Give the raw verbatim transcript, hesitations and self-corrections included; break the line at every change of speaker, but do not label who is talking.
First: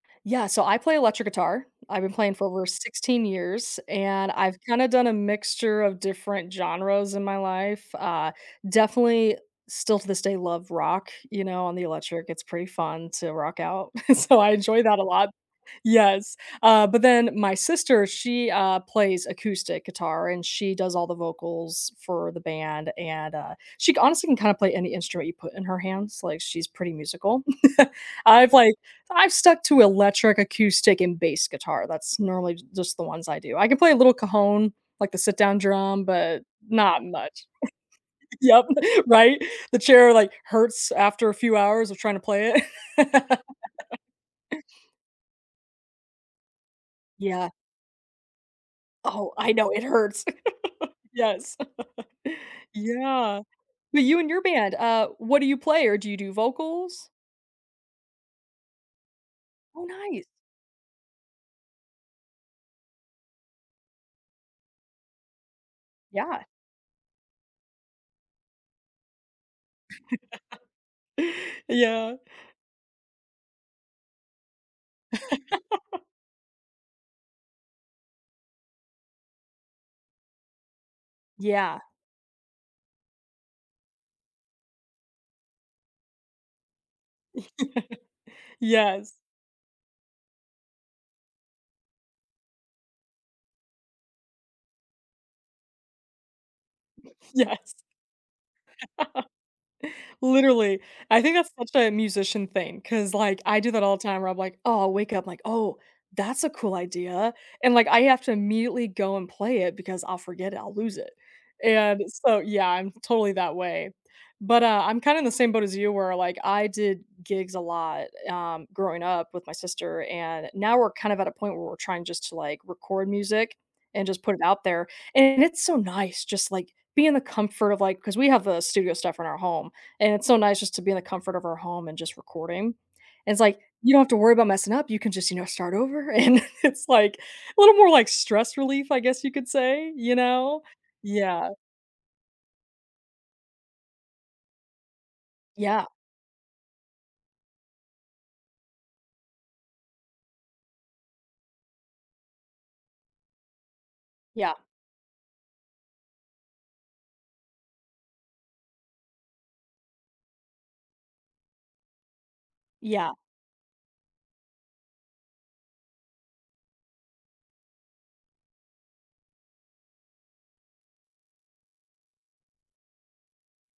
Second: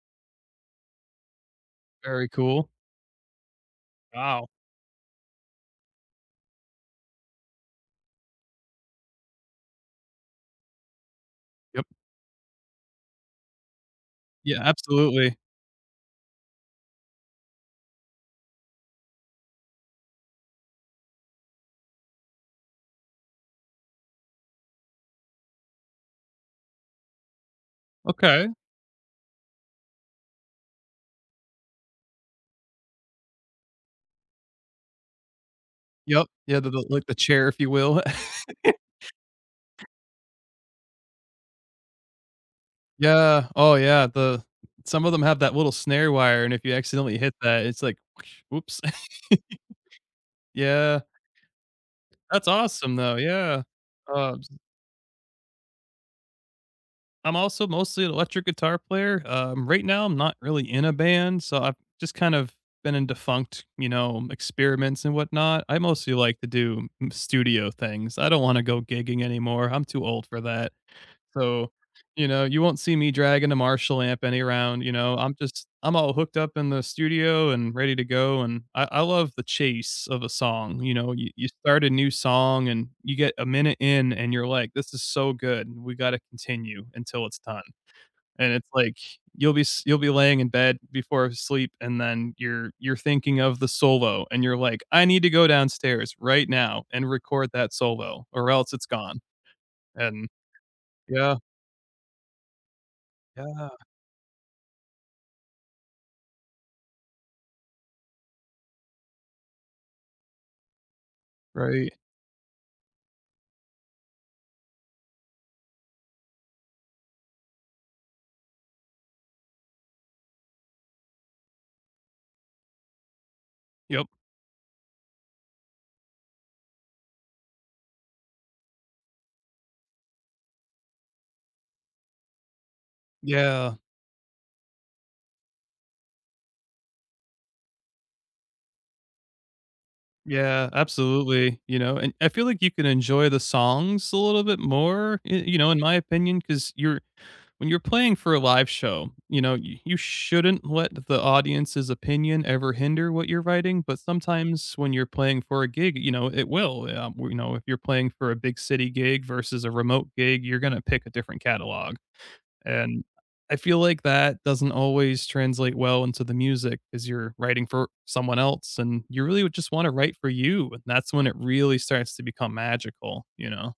Yeah, so I play electric guitar. I've been
Very
playing for over
cool.
sixteen years and
Wow.
I've kinda done a mixture of different genres in my life. Uh, definitely still to this day love rock, you know, on the
Yep.
electric; it's pretty fun to rock out. So, I
Yeah,
enjoy that a lot.
absolutely.
Yes. Uh, but then my sister, she, uh, plays acoustic guitar and she does all the vocals for the band and, uh, she c honestly can kinda play any instrument you put in her hands; like, she's pretty musical.
Okay.
I've like I've stuck to electric, acoustic, and bass guitar. That's normally j just the ones I do. I can play a little cajon, like the sit-down drum,
Yep.
but
Yeah, the the,
not
like, the
much.
chair, if you will.
Yep. Right? The chair, like, hurts after a few hours of tryna play it.
Yeah. Oh, yeah. The some of them have that little snare wire, and if you accidentally hit
Yeah.
that, it's like, oops.
Oh, I know. It hurts.
Yeah.
Yes.
That's awesome, though.
Yeah.
Yeah.
But you and
Uh,
your
s
band, uh, what do you play, or do you do vocals?
I'm also mostly electric guitar player. Um,
Oh,
right now, I'm
nice.
not really in a band, so I've just kind of been in defunct, you know, experiments and whatnot. I mostly like
Yeah.
to do m studio things. I don't wanna go gigging anymore; I'm too old for that. So,
Yeah.
you know, you won't see me dragging a Marshall amp any round. You know, I'm just I'm all hooked up in the studio and ready to go. And I I love the chase of a song, you know? You you
Yeah.
start a new song, and you get a minute in, and you're like, "This is so good. We gotta continue until it's done." And it's like,
Yes.
you'll be s you'll be laying in bed before sleep, and then you're you're thinking of the solo and you're like, "I need to go downstairs right now and record that
Yes.
solo or else it's gone." And
Literally. I think
yeah.
that's such a musician thing 'cause like I do
Yeah.
that all the time where I'm, like, "Oh" I'll wake up like, "That's a cool idea," and, like I have to immediately go and play it because I'll forget it I'll lose it,
Right.
and so, yeah, I'm totally that way. But, uh, I'm kinda in the same boat as you where I did gigs a lot, um, growing up with my sister and now we're kind of at a point where we're trying just to, like, record music and
Yep.
just put it out there. And it's so nice just, like, be in the comfort of, like 'cause we have the studio stuff in our home and it's so nice just to be in the comfort of our home and just recording, and it's like,
Yeah.
you don't have to worry about messing up; you can just, you know, start over, and it's like little more like stress relief, I guess, you could say, you know?
Yeah.
Yeah.
Absolutely, you know? And I feel like you can enjoy the songs a little bit more, y you know, in
Yeah.
my opinion, 'cause you're when you're playing for a live show, you know, y you shouldn't let the audience's opinion ever hinder what you're writing, but
Yeah.
sometimes when you're playing for a gig, you know, it will, um, you know, if you're playing for a big city gig versus a remote gig, you're gonna pick a different catalog, and
Yeah.
I feel like that doesn't always translate well into the music as you're writing for someone else, and you really would just wanna write for you and that's when it really starts to become magical, you know?